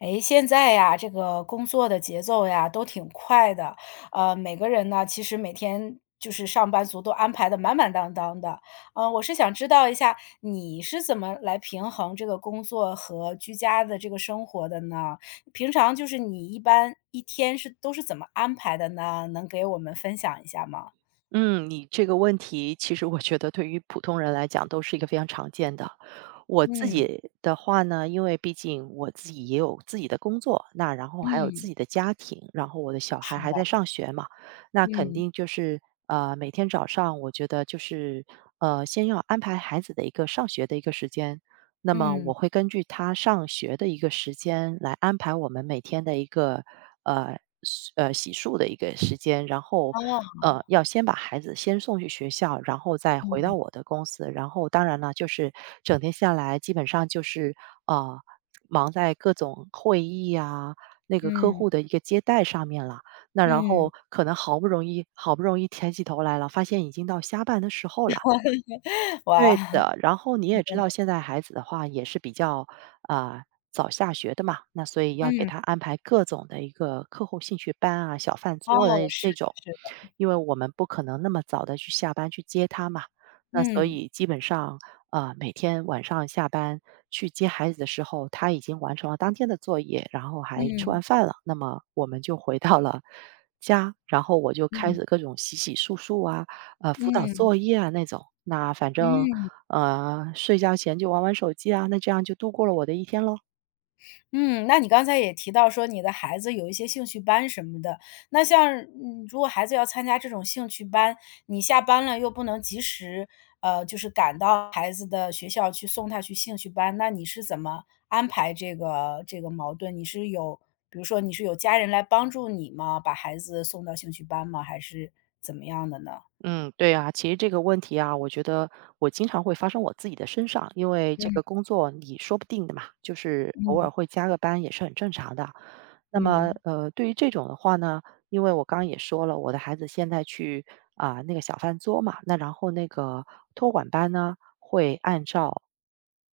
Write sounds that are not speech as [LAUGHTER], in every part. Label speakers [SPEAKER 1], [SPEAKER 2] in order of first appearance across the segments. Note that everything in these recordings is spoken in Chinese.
[SPEAKER 1] 诶，现在呀，这个工作的节奏呀都挺快的，每个人呢，其实每天就是上班族都安排的满满当当的。我是想知道一下，你是怎么来平衡这个工作和居家的这个生活的呢？平常就是你一般一天是都是怎么安排的呢？能给我们分享一下吗？
[SPEAKER 2] 嗯，你这个问题其实我觉得对于普通人来讲都是一个非常常见的。我自
[SPEAKER 1] 嗯，
[SPEAKER 2] 己的话呢，因为毕竟我自己也有自己的工作，那然后还有自
[SPEAKER 1] 嗯，
[SPEAKER 2] 己的家庭，然后我的小孩
[SPEAKER 1] 是
[SPEAKER 2] 还
[SPEAKER 1] 的，
[SPEAKER 2] 在上学嘛，那肯
[SPEAKER 1] 嗯，
[SPEAKER 2] 定就是每天早上我觉得就是先要安排孩子的一个上学的一个时间，那么我
[SPEAKER 1] 嗯，
[SPEAKER 2] 会根据他上学的一个时间来安排我们每天的一个。呃，洗漱的一个时间，然后，
[SPEAKER 1] 哦，
[SPEAKER 2] 要先把孩子先送去学校，然后再回到
[SPEAKER 1] 嗯，
[SPEAKER 2] 我的公司。然后当然了，就是整天下来基本上就是，呃，忙在各种会议啊，那个客
[SPEAKER 1] 嗯，
[SPEAKER 2] 户的一个接待上面了。那然
[SPEAKER 1] 嗯，
[SPEAKER 2] 后可能好不容易抬起头来了，发现已经到下班的时候了。
[SPEAKER 1] [LAUGHS] 哇，
[SPEAKER 2] 对的，然后你也知道现在孩子的话也是比较，啊早下学的嘛，那所以要给
[SPEAKER 1] 嗯。
[SPEAKER 2] 他安排各种的一个课后兴趣班啊、小饭
[SPEAKER 1] 哦，
[SPEAKER 2] 桌的
[SPEAKER 1] 是
[SPEAKER 2] 这
[SPEAKER 1] 的
[SPEAKER 2] 种。
[SPEAKER 1] 是的，
[SPEAKER 2] 因为我们不可能那么早的去下班去接他嘛，那所
[SPEAKER 1] 嗯，
[SPEAKER 2] 以基本上，啊每天晚上下班去接孩子的时候，他已经完成了当天的作业，然后还吃完
[SPEAKER 1] 嗯，
[SPEAKER 2] 饭了，那么我们就回到了家，然后我就开
[SPEAKER 1] 嗯，
[SPEAKER 2] 始各种洗洗漱漱啊，辅导
[SPEAKER 1] 嗯，
[SPEAKER 2] 作业啊那种。那反正，
[SPEAKER 1] 嗯，
[SPEAKER 2] 睡觉前就玩玩手机啊，那这样就度过了我的一天喽。
[SPEAKER 1] 嗯，那你刚才也提到说你的孩子有一些兴趣班什么的，那像如果孩子要参加这种兴趣班，你下班了又不能及时，就是赶到孩子的学校去送他去兴趣班，那你是怎么安排这个矛盾？你是有，比如说你是有家人来帮助你吗？把孩子送到兴趣班吗？还是怎么样的呢？
[SPEAKER 2] 嗯，对啊，其实这个问题啊，我觉得我经常会发生我自己的身上，因为这个
[SPEAKER 1] 嗯，
[SPEAKER 2] 工作你说不定的嘛，就是偶尔
[SPEAKER 1] 嗯，
[SPEAKER 2] 会加个班也是很正常的。那么，
[SPEAKER 1] 嗯。
[SPEAKER 2] 对于这种的话呢，因为我刚刚也说了，我的孩子现在去啊、那个小饭桌嘛，那然后那个托管班呢会按照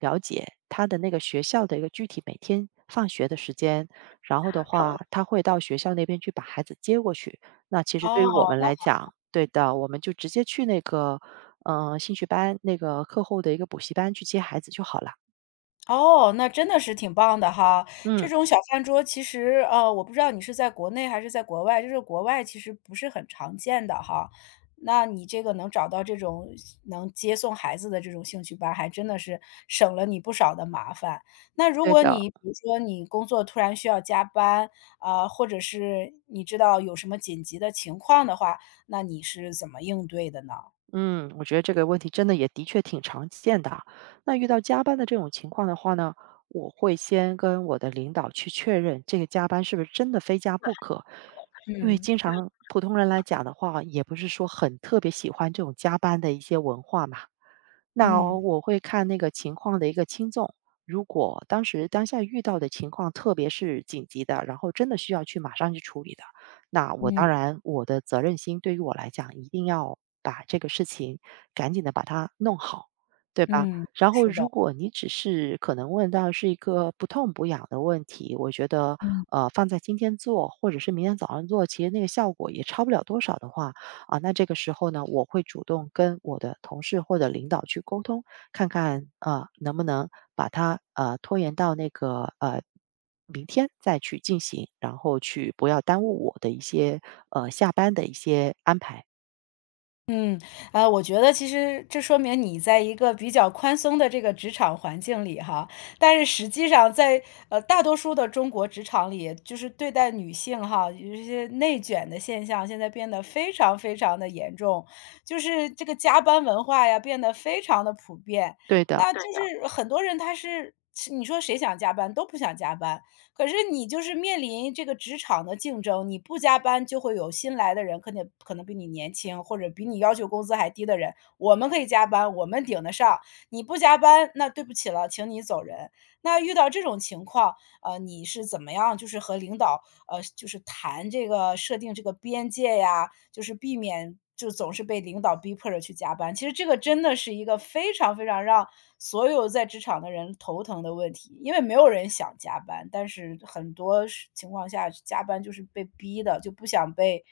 [SPEAKER 2] 了解他的那个学校的一个具体每天放学的时间，然后的话他会到学校那边去把孩子接过去。那其实对于
[SPEAKER 1] 哦。
[SPEAKER 2] 我们
[SPEAKER 1] 那。
[SPEAKER 2] 来讲，对的，我们就直接去那个，兴趣班，那个课后的一个补习班去接孩子就好了。
[SPEAKER 1] 哦，那真的是挺棒的哈。这
[SPEAKER 2] 嗯，
[SPEAKER 1] 种小饭桌其实，我不知道你是在国内还是在国外，就是国外其实不是很常见的哈。那你这个能找到这种能接送孩子的这种兴趣班，还真的是省了你不少的麻烦。那如
[SPEAKER 2] 对
[SPEAKER 1] 果
[SPEAKER 2] 的，
[SPEAKER 1] 你比如说你工作突然需要加班，啊、或者是你知道有什么紧急的情况的话，那你是怎么应对的呢？
[SPEAKER 2] 嗯，我觉得这个问题真的也的确挺常见的。那遇到加班的这种情况的话呢，我会先跟我的领导去确认这个加班是不是真的非加不可，因为经
[SPEAKER 1] 嗯
[SPEAKER 2] 常普通人来讲的话，也不是说很特别喜欢这种加班的一些文化嘛。那哦
[SPEAKER 1] 嗯。
[SPEAKER 2] 我会看那个情况的一个轻重，如果当时当下遇到的情况，特别是紧急的，然后真的需要去马上去处理的，那我
[SPEAKER 1] 嗯
[SPEAKER 2] 当然我的责任心对于我来讲，一定要把这个事情赶紧的把它弄好，对吧？
[SPEAKER 1] 嗯，
[SPEAKER 2] 然后
[SPEAKER 1] 是的，
[SPEAKER 2] 如果你只是可能问到是一个不痛不痒的问题，我觉得，
[SPEAKER 1] 嗯
[SPEAKER 2] 放在今天做，或者是明天早上做，其实那个效果也差不了多少的话，啊，那这个时候呢，我会主动跟我的同事或者领导去沟通，看看啊能不能把它拖延到那个明天再去进行，然后去不要耽误我的一些下班的一些安排。
[SPEAKER 1] 我觉得其实这说明你在一个比较宽松的这个职场环境里哈，但是实际上在，大多数的中国职场里，就是对待女性哈，有一些内卷的现象，现在变得非常非常的严重，就是这个加班文化呀，变得非常的普遍。
[SPEAKER 2] 对的，
[SPEAKER 1] 那对就的是很多人他是你说谁想加班，都不想加班。可是你就是面临这个职场的竞争，你不加班就会有新来的人，可能比你年轻或者比你要求工资还低的人，我们可以加班，我们顶得上。你不加班，那对不起了，请你走人。那遇到这种情况，你是怎么样就是和领导，就是谈这个设定这个边界呀，就是避免就总是被领导逼迫着去加班。其实这个真的是一个非常非常让所有在职场的人头疼的问题，因为没有人想加班，但是很多时情况下加班就是被逼的，就不想被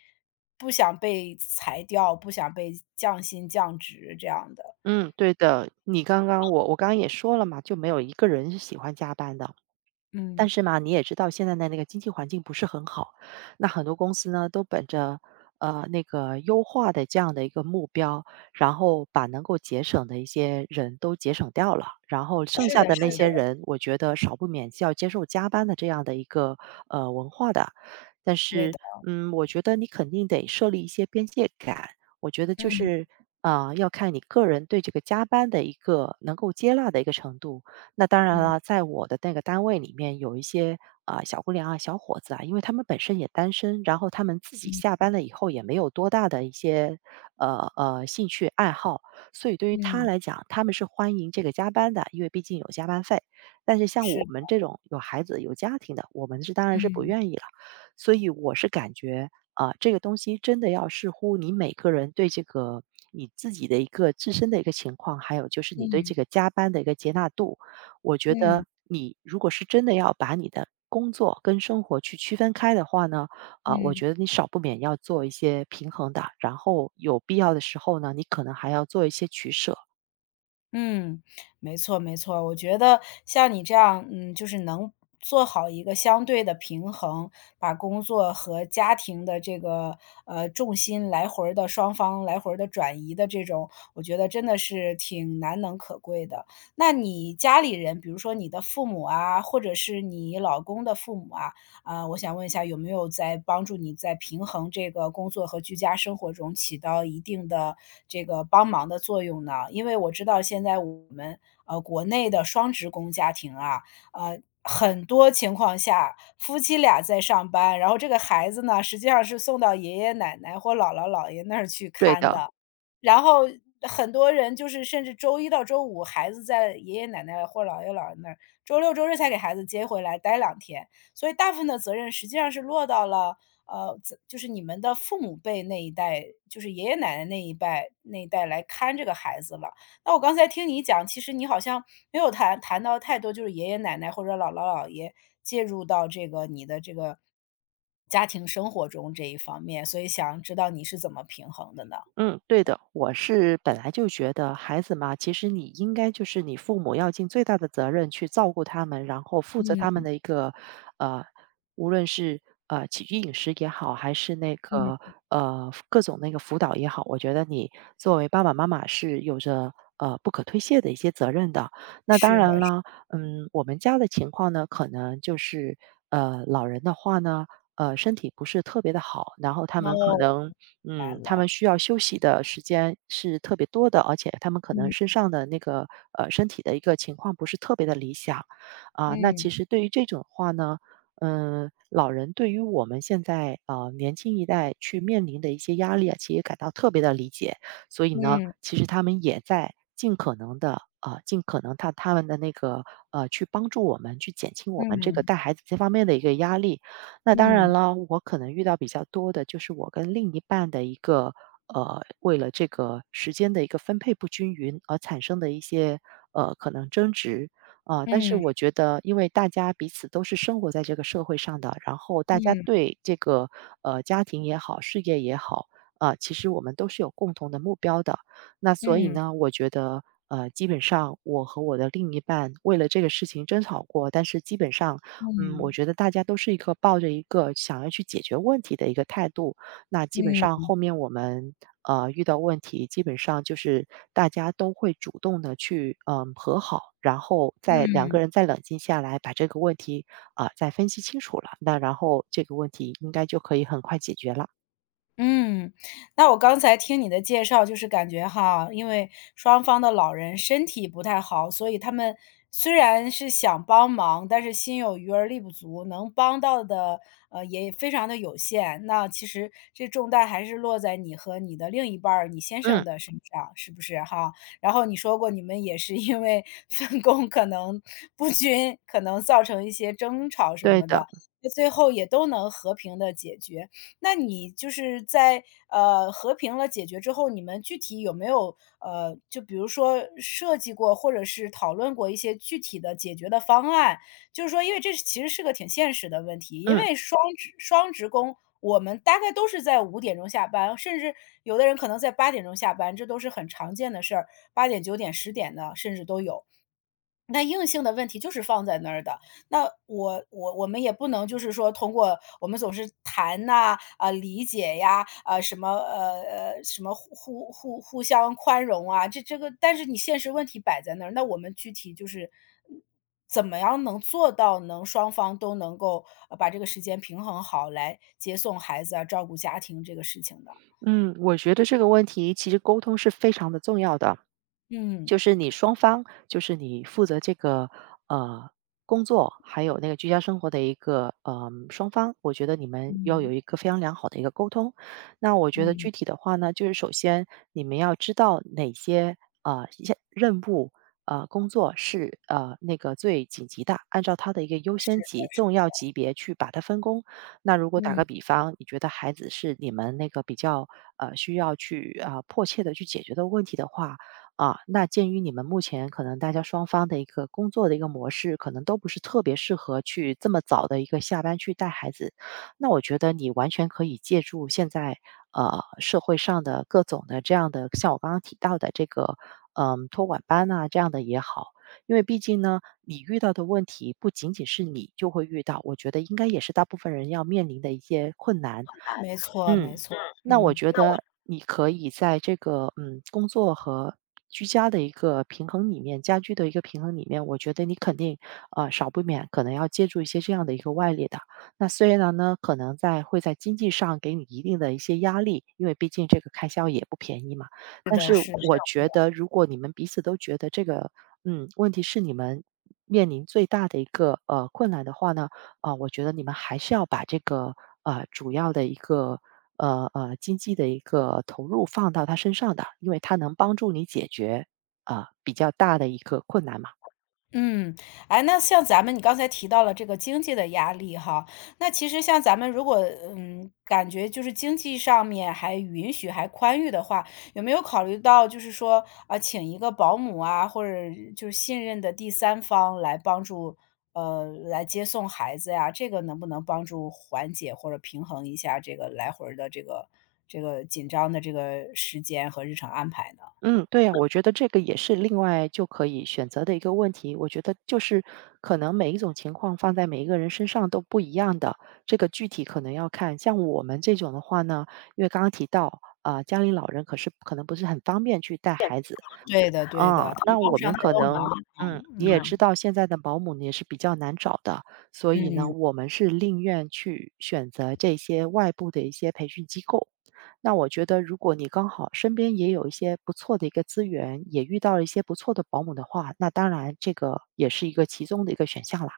[SPEAKER 1] 不想被裁掉，不想被降薪降职这样的。
[SPEAKER 2] 嗯，对的，你刚刚我刚刚也说了嘛，就没有一个人是喜欢加班的。但
[SPEAKER 1] 嗯，
[SPEAKER 2] 是嘛，你也知道现在的那个经济环境不是很好，那很多公司呢都本着那个优化的这样的一个目标，然后把能够节省的一些人都节省掉了，然后剩
[SPEAKER 1] 是
[SPEAKER 2] 下
[SPEAKER 1] 的，
[SPEAKER 2] 的
[SPEAKER 1] 是
[SPEAKER 2] 那些
[SPEAKER 1] 的，
[SPEAKER 2] 人，我觉得少不免是要接受加班的这样的一个文化的。但
[SPEAKER 1] 对
[SPEAKER 2] 是，
[SPEAKER 1] 的，
[SPEAKER 2] 嗯，我觉得你肯定得设立一些边界感，我觉得就
[SPEAKER 1] 嗯
[SPEAKER 2] 是。啊、要看你个人对这个加班的一个能够接纳的一个程度，那当然了，
[SPEAKER 1] 嗯
[SPEAKER 2] 在我的那个单位里面，有一些啊、小姑娘啊、小伙子啊，因为他们本身也单身，然后他们自己
[SPEAKER 1] 嗯
[SPEAKER 2] 下班了以后也没有多大的一些兴趣爱好，所以对于他
[SPEAKER 1] 嗯，
[SPEAKER 2] 来讲，他们是欢迎这个加班的，因为毕竟有加班费。但是像
[SPEAKER 1] 是
[SPEAKER 2] 我们
[SPEAKER 1] 的。
[SPEAKER 2] 这种有孩子、有家庭的，我们是当然是不
[SPEAKER 1] 嗯
[SPEAKER 2] 愿意了。所以我是感觉啊、这个东西真的要视乎你每个人对这个你自己的一个自身的一个情况，还有就是你对这
[SPEAKER 1] 嗯
[SPEAKER 2] 个加班的一个接纳度。我觉
[SPEAKER 1] 嗯
[SPEAKER 2] 得你如果是真的要把你的工作跟生活去区分开的话呢，啊、我
[SPEAKER 1] 嗯。
[SPEAKER 2] 觉得你少不免要做一些平衡的，然后有必要的时候呢，你可能还要做一些取舍。
[SPEAKER 1] 嗯，没错没错，我觉得像你这样，嗯，就是能做好一个相对的平衡，把工作和家庭的这个重心来回的双方来回的转移的这种，我觉得真的是挺难能可贵的。那你家里人，比如说你的父母啊，或者是你老公的父母啊，啊，我想问一下，有没有在帮助你在平衡这个工作和居家生活中起到一定的这个帮忙的作用呢？因为我知道现在我们国内的双职工家庭啊，很多情况下，夫妻俩在上班，然后这个孩子呢，实际上是送到爷爷奶奶或姥姥姥爷那儿去
[SPEAKER 2] 对
[SPEAKER 1] 看
[SPEAKER 2] 的，
[SPEAKER 1] 的。然后很多人就是甚至周一到周五孩子在爷爷奶奶或姥爷姥爷那儿，周六周日才给孩子接回来待2天。所以大部分的责任实际上是落到了，就是你们的父母辈那一代，就是爷爷奶奶那一代来看这个孩子了。那我刚才听你讲，其实你好像没有谈到太多，就是爷爷奶奶或者姥姥姥爷介入到这个你的这个家庭生活中这一方面，所以想知道你是怎么平衡的呢？
[SPEAKER 2] 嗯，对的，我是本来就觉得孩子嘛，其实你应该就是你父母要尽最大的责任去照顾他们，然后负责他们
[SPEAKER 1] 嗯
[SPEAKER 2] 的一个呃，无论是起居饮食也好，还是那个
[SPEAKER 1] 嗯，
[SPEAKER 2] 各种那个辅导也好，我觉得你作为爸爸妈妈是有着不可推卸的一些责任的。那
[SPEAKER 1] 是
[SPEAKER 2] 当
[SPEAKER 1] 的，
[SPEAKER 2] 然
[SPEAKER 1] 是
[SPEAKER 2] 了，嗯，我们家的情况呢，可能就是老人的话呢，身体不是特别的好，然后他们可
[SPEAKER 1] 哦，明
[SPEAKER 2] 能。
[SPEAKER 1] 白
[SPEAKER 2] 嗯，他
[SPEAKER 1] 了，
[SPEAKER 2] 们需要休息的时间是特别多的，而且他们可能身
[SPEAKER 1] 嗯
[SPEAKER 2] 上的那个身体的一个情况不是特别的理想啊、那其
[SPEAKER 1] 嗯
[SPEAKER 2] 实对于这种话呢，嗯、老人对于我们现在年轻一代去面临的一些压力啊，其实也感到特别的理解。所以呢，
[SPEAKER 1] 嗯
[SPEAKER 2] 其实他们也在尽可能的啊、尽可能他们的那个去帮助我们去减轻我
[SPEAKER 1] 嗯
[SPEAKER 2] 们这个
[SPEAKER 1] 嗯
[SPEAKER 2] 带孩子这方面的一个压力。那当然
[SPEAKER 1] 嗯
[SPEAKER 2] 了，我可能遇到比较多的就是我跟另一半的一个为了这个时间的一个分配不均匀而产生的一些可能争执啊、但是
[SPEAKER 1] 嗯
[SPEAKER 2] 我觉得，因为大家彼此都是生活在这个社会上的，然后大家
[SPEAKER 1] 嗯
[SPEAKER 2] 对这个家庭也好，事业也好。啊、其实我们都是有共同的目标的，那所以
[SPEAKER 1] 嗯
[SPEAKER 2] 呢，我觉得基本上我和我的另一半为了这个事情争吵过，但是基本上嗯，我
[SPEAKER 1] 嗯。
[SPEAKER 2] 觉得大家都是一个抱着一个想要去解决问题的一个态度，那基本上
[SPEAKER 1] 嗯
[SPEAKER 2] 后面我们遇到问题，基本上就是大家都会主动的去和好，然后再两
[SPEAKER 1] 嗯
[SPEAKER 2] 个人再冷静下来，把这个问题啊、再分析清楚了，那然后这个问题应该就可以很快解决了。
[SPEAKER 1] 嗯，那我刚才听你的介绍，就是感觉哈，因为双方的老人身体不太好，所以他们虽然是想帮忙，但是心有余而力不足，能帮到的也非常的有限。那其实这重担还是落在你和你的另一半儿，你先生
[SPEAKER 2] 嗯，
[SPEAKER 1] 的身上，是不是哈？然后你说过你们也是因为 [LAUGHS] 分工可能不均，可能造成一些争吵什
[SPEAKER 2] 对
[SPEAKER 1] 么
[SPEAKER 2] 的，
[SPEAKER 1] 的，最后也都能和平的解决。那你就是在和平了解决之后，你们具体有没有就比如说设计过或者是讨论过一些具体的解决的方案？就是说，因为这是其实是个挺现实的问题，因
[SPEAKER 2] 嗯
[SPEAKER 1] 为双职工，我们大概都是在5点钟下班，甚至有的人可能在8点钟下班，这都是很常见的事儿，八点、9点、10点的甚至都有。那硬性的问题就是放在那儿的，那我们也不能就是说通过我们总是谈呐，啊，理解呀，啊，什么，什么互相宽容啊，这个但是你现实问题摆在那儿，那我们具体就是嗯怎么样能做到能双方都能够，把这个时间平衡好，来接送孩子啊，照顾家庭这个事情的。
[SPEAKER 2] 嗯，我觉得这个问题其实沟通是非常的重要的。
[SPEAKER 1] 嗯。
[SPEAKER 2] 就是你双方，就是你负责这个呃工作，还有那个居家生活的一个双方，我觉得你们要
[SPEAKER 1] 嗯。
[SPEAKER 2] 有一个非常良好的一个沟通。那我觉得
[SPEAKER 1] 嗯，
[SPEAKER 2] 具体的话呢，就是首先你们要知道哪些一些任务。工作是那个最紧急的，按照它的一个优
[SPEAKER 1] 是
[SPEAKER 2] 先级、
[SPEAKER 1] 的，
[SPEAKER 2] 重要级别去把它分工。那如果打个
[SPEAKER 1] 嗯，
[SPEAKER 2] 比方，你觉得孩子是你们那个比较需要去啊、迫切的去解决的问题的话，啊，那鉴于你们目前可能大家双方的一个工作的一个模式，可能都不是特别适合去这么早的一个下班去带孩子，那我觉得你完全可以借助现在社会上的各种的这样的，像我刚刚提到的这个嗯托管班啊这样的也好，因为毕竟呢，你遇到的问题不仅仅是你就会遇到，我觉得应该也是大部分人要面临的一些困难。
[SPEAKER 1] 没错没
[SPEAKER 2] 嗯，
[SPEAKER 1] 错，
[SPEAKER 2] 那我
[SPEAKER 1] 嗯，
[SPEAKER 2] 觉
[SPEAKER 1] 那我
[SPEAKER 2] 得你可以在这个嗯工作和居家的一个平衡里面，家居的一个平衡里面，我觉得你肯定少不免可能要借助一些这样的一个外力的。那虽然呢，可能在会在经济上给你一定的一些压力，因为毕竟这个开销也不便宜嘛。
[SPEAKER 1] 是
[SPEAKER 2] 但是
[SPEAKER 1] 的是的
[SPEAKER 2] 我觉得，如果你们彼此都觉得这个嗯问题是你们面临最大的一个困难的话呢，啊、我觉得你们还是要把这个主要的一个经济的一个投入放到他身上的，因为它能帮助你解决啊、比较大的一个困难嘛。
[SPEAKER 1] 嗯，哎，那像咱们你刚才提到了这个经济的压力哈，那其实像咱们如果感觉就是经济上面还允许、还宽裕的话，有没有考虑到就是说啊，请一个保姆啊，或者就是信任的第三方来帮助来接送孩子呀？这个能不能帮助缓解或者平衡一下这个来回儿的这个紧张的这个时间和日程安排呢？
[SPEAKER 2] 嗯，对呀、我觉得这个也是另外就可以选择的一个问题。我觉得就是可能每一种情况放在每一个人身上都不一样的，这个具体可能要看。像我们这种的话呢，因为刚刚提到啊、家里老人可是可能不是很方便去带孩子，
[SPEAKER 1] 对的，对
[SPEAKER 2] 啊，
[SPEAKER 1] 的，他们
[SPEAKER 2] 那
[SPEAKER 1] 帮
[SPEAKER 2] 我
[SPEAKER 1] 不上
[SPEAKER 2] 们
[SPEAKER 1] 太
[SPEAKER 2] 可
[SPEAKER 1] 多
[SPEAKER 2] 能
[SPEAKER 1] 忙，
[SPEAKER 2] 嗯，你也知
[SPEAKER 1] 嗯
[SPEAKER 2] 道现在的保姆呢也是比较难找的，所以呢，
[SPEAKER 1] 嗯。
[SPEAKER 2] 我们是宁愿去选择这些外部的一些培训机构。那我觉得，如果你刚好身边也有一些不错的一个资源，也遇到了一些不错的保姆的话，那当然这个也是一个其中的一个选项啦。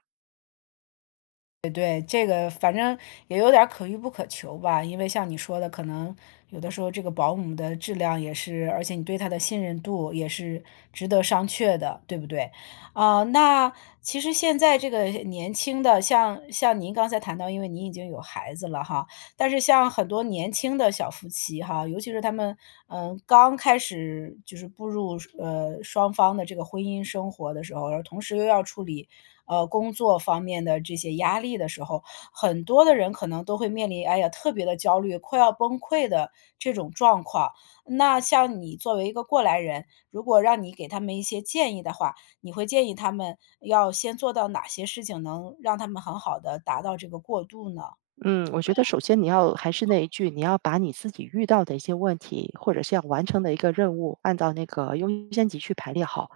[SPEAKER 1] 对对，这个反正也有点儿可遇不可求吧，因为像你说的，可能有的时候这个保姆的质量也是，而且你对他的信任度也是值得商榷的，对不对？啊、那其实现在这个年轻的，像您刚才谈到，因为您已经有孩子了哈，但是像很多年轻的小夫妻哈，尤其是他们，嗯，刚开始就是步入双方的这个婚姻生活的时候，而同时又要处理，工作方面的这些压力的时候，很多的人可能都会面临，哎呀，特别的焦虑，快要崩溃的这种状况。那像你作为一个过来人，如果让你给他们一些建议的话，你会建议他们要先做到哪些事情，能让他们很好的达到这个过渡呢？
[SPEAKER 2] 嗯，我觉得首先你要还是那一句，你要把你自己遇到的一些问题，或者是要完成的一个任务，按照那个优先级去排列好。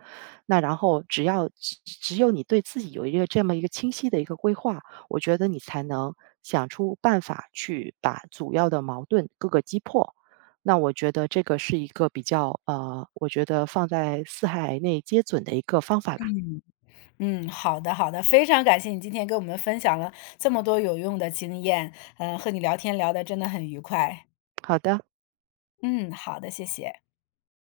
[SPEAKER 2] 那然后只要只有你对自己有一个这么一个清晰的一个规划，我觉得你才能想出办法去把主要的矛盾各个击破。那我觉得这个是一个比较，我觉得放在四海内皆准的一个方法啦。
[SPEAKER 1] 嗯，好的好的，非常感谢你今天跟我们分享了这么多有用的经验，嗯，和你聊天聊得真的很愉快。
[SPEAKER 2] 好的。
[SPEAKER 1] 嗯，好的，谢谢。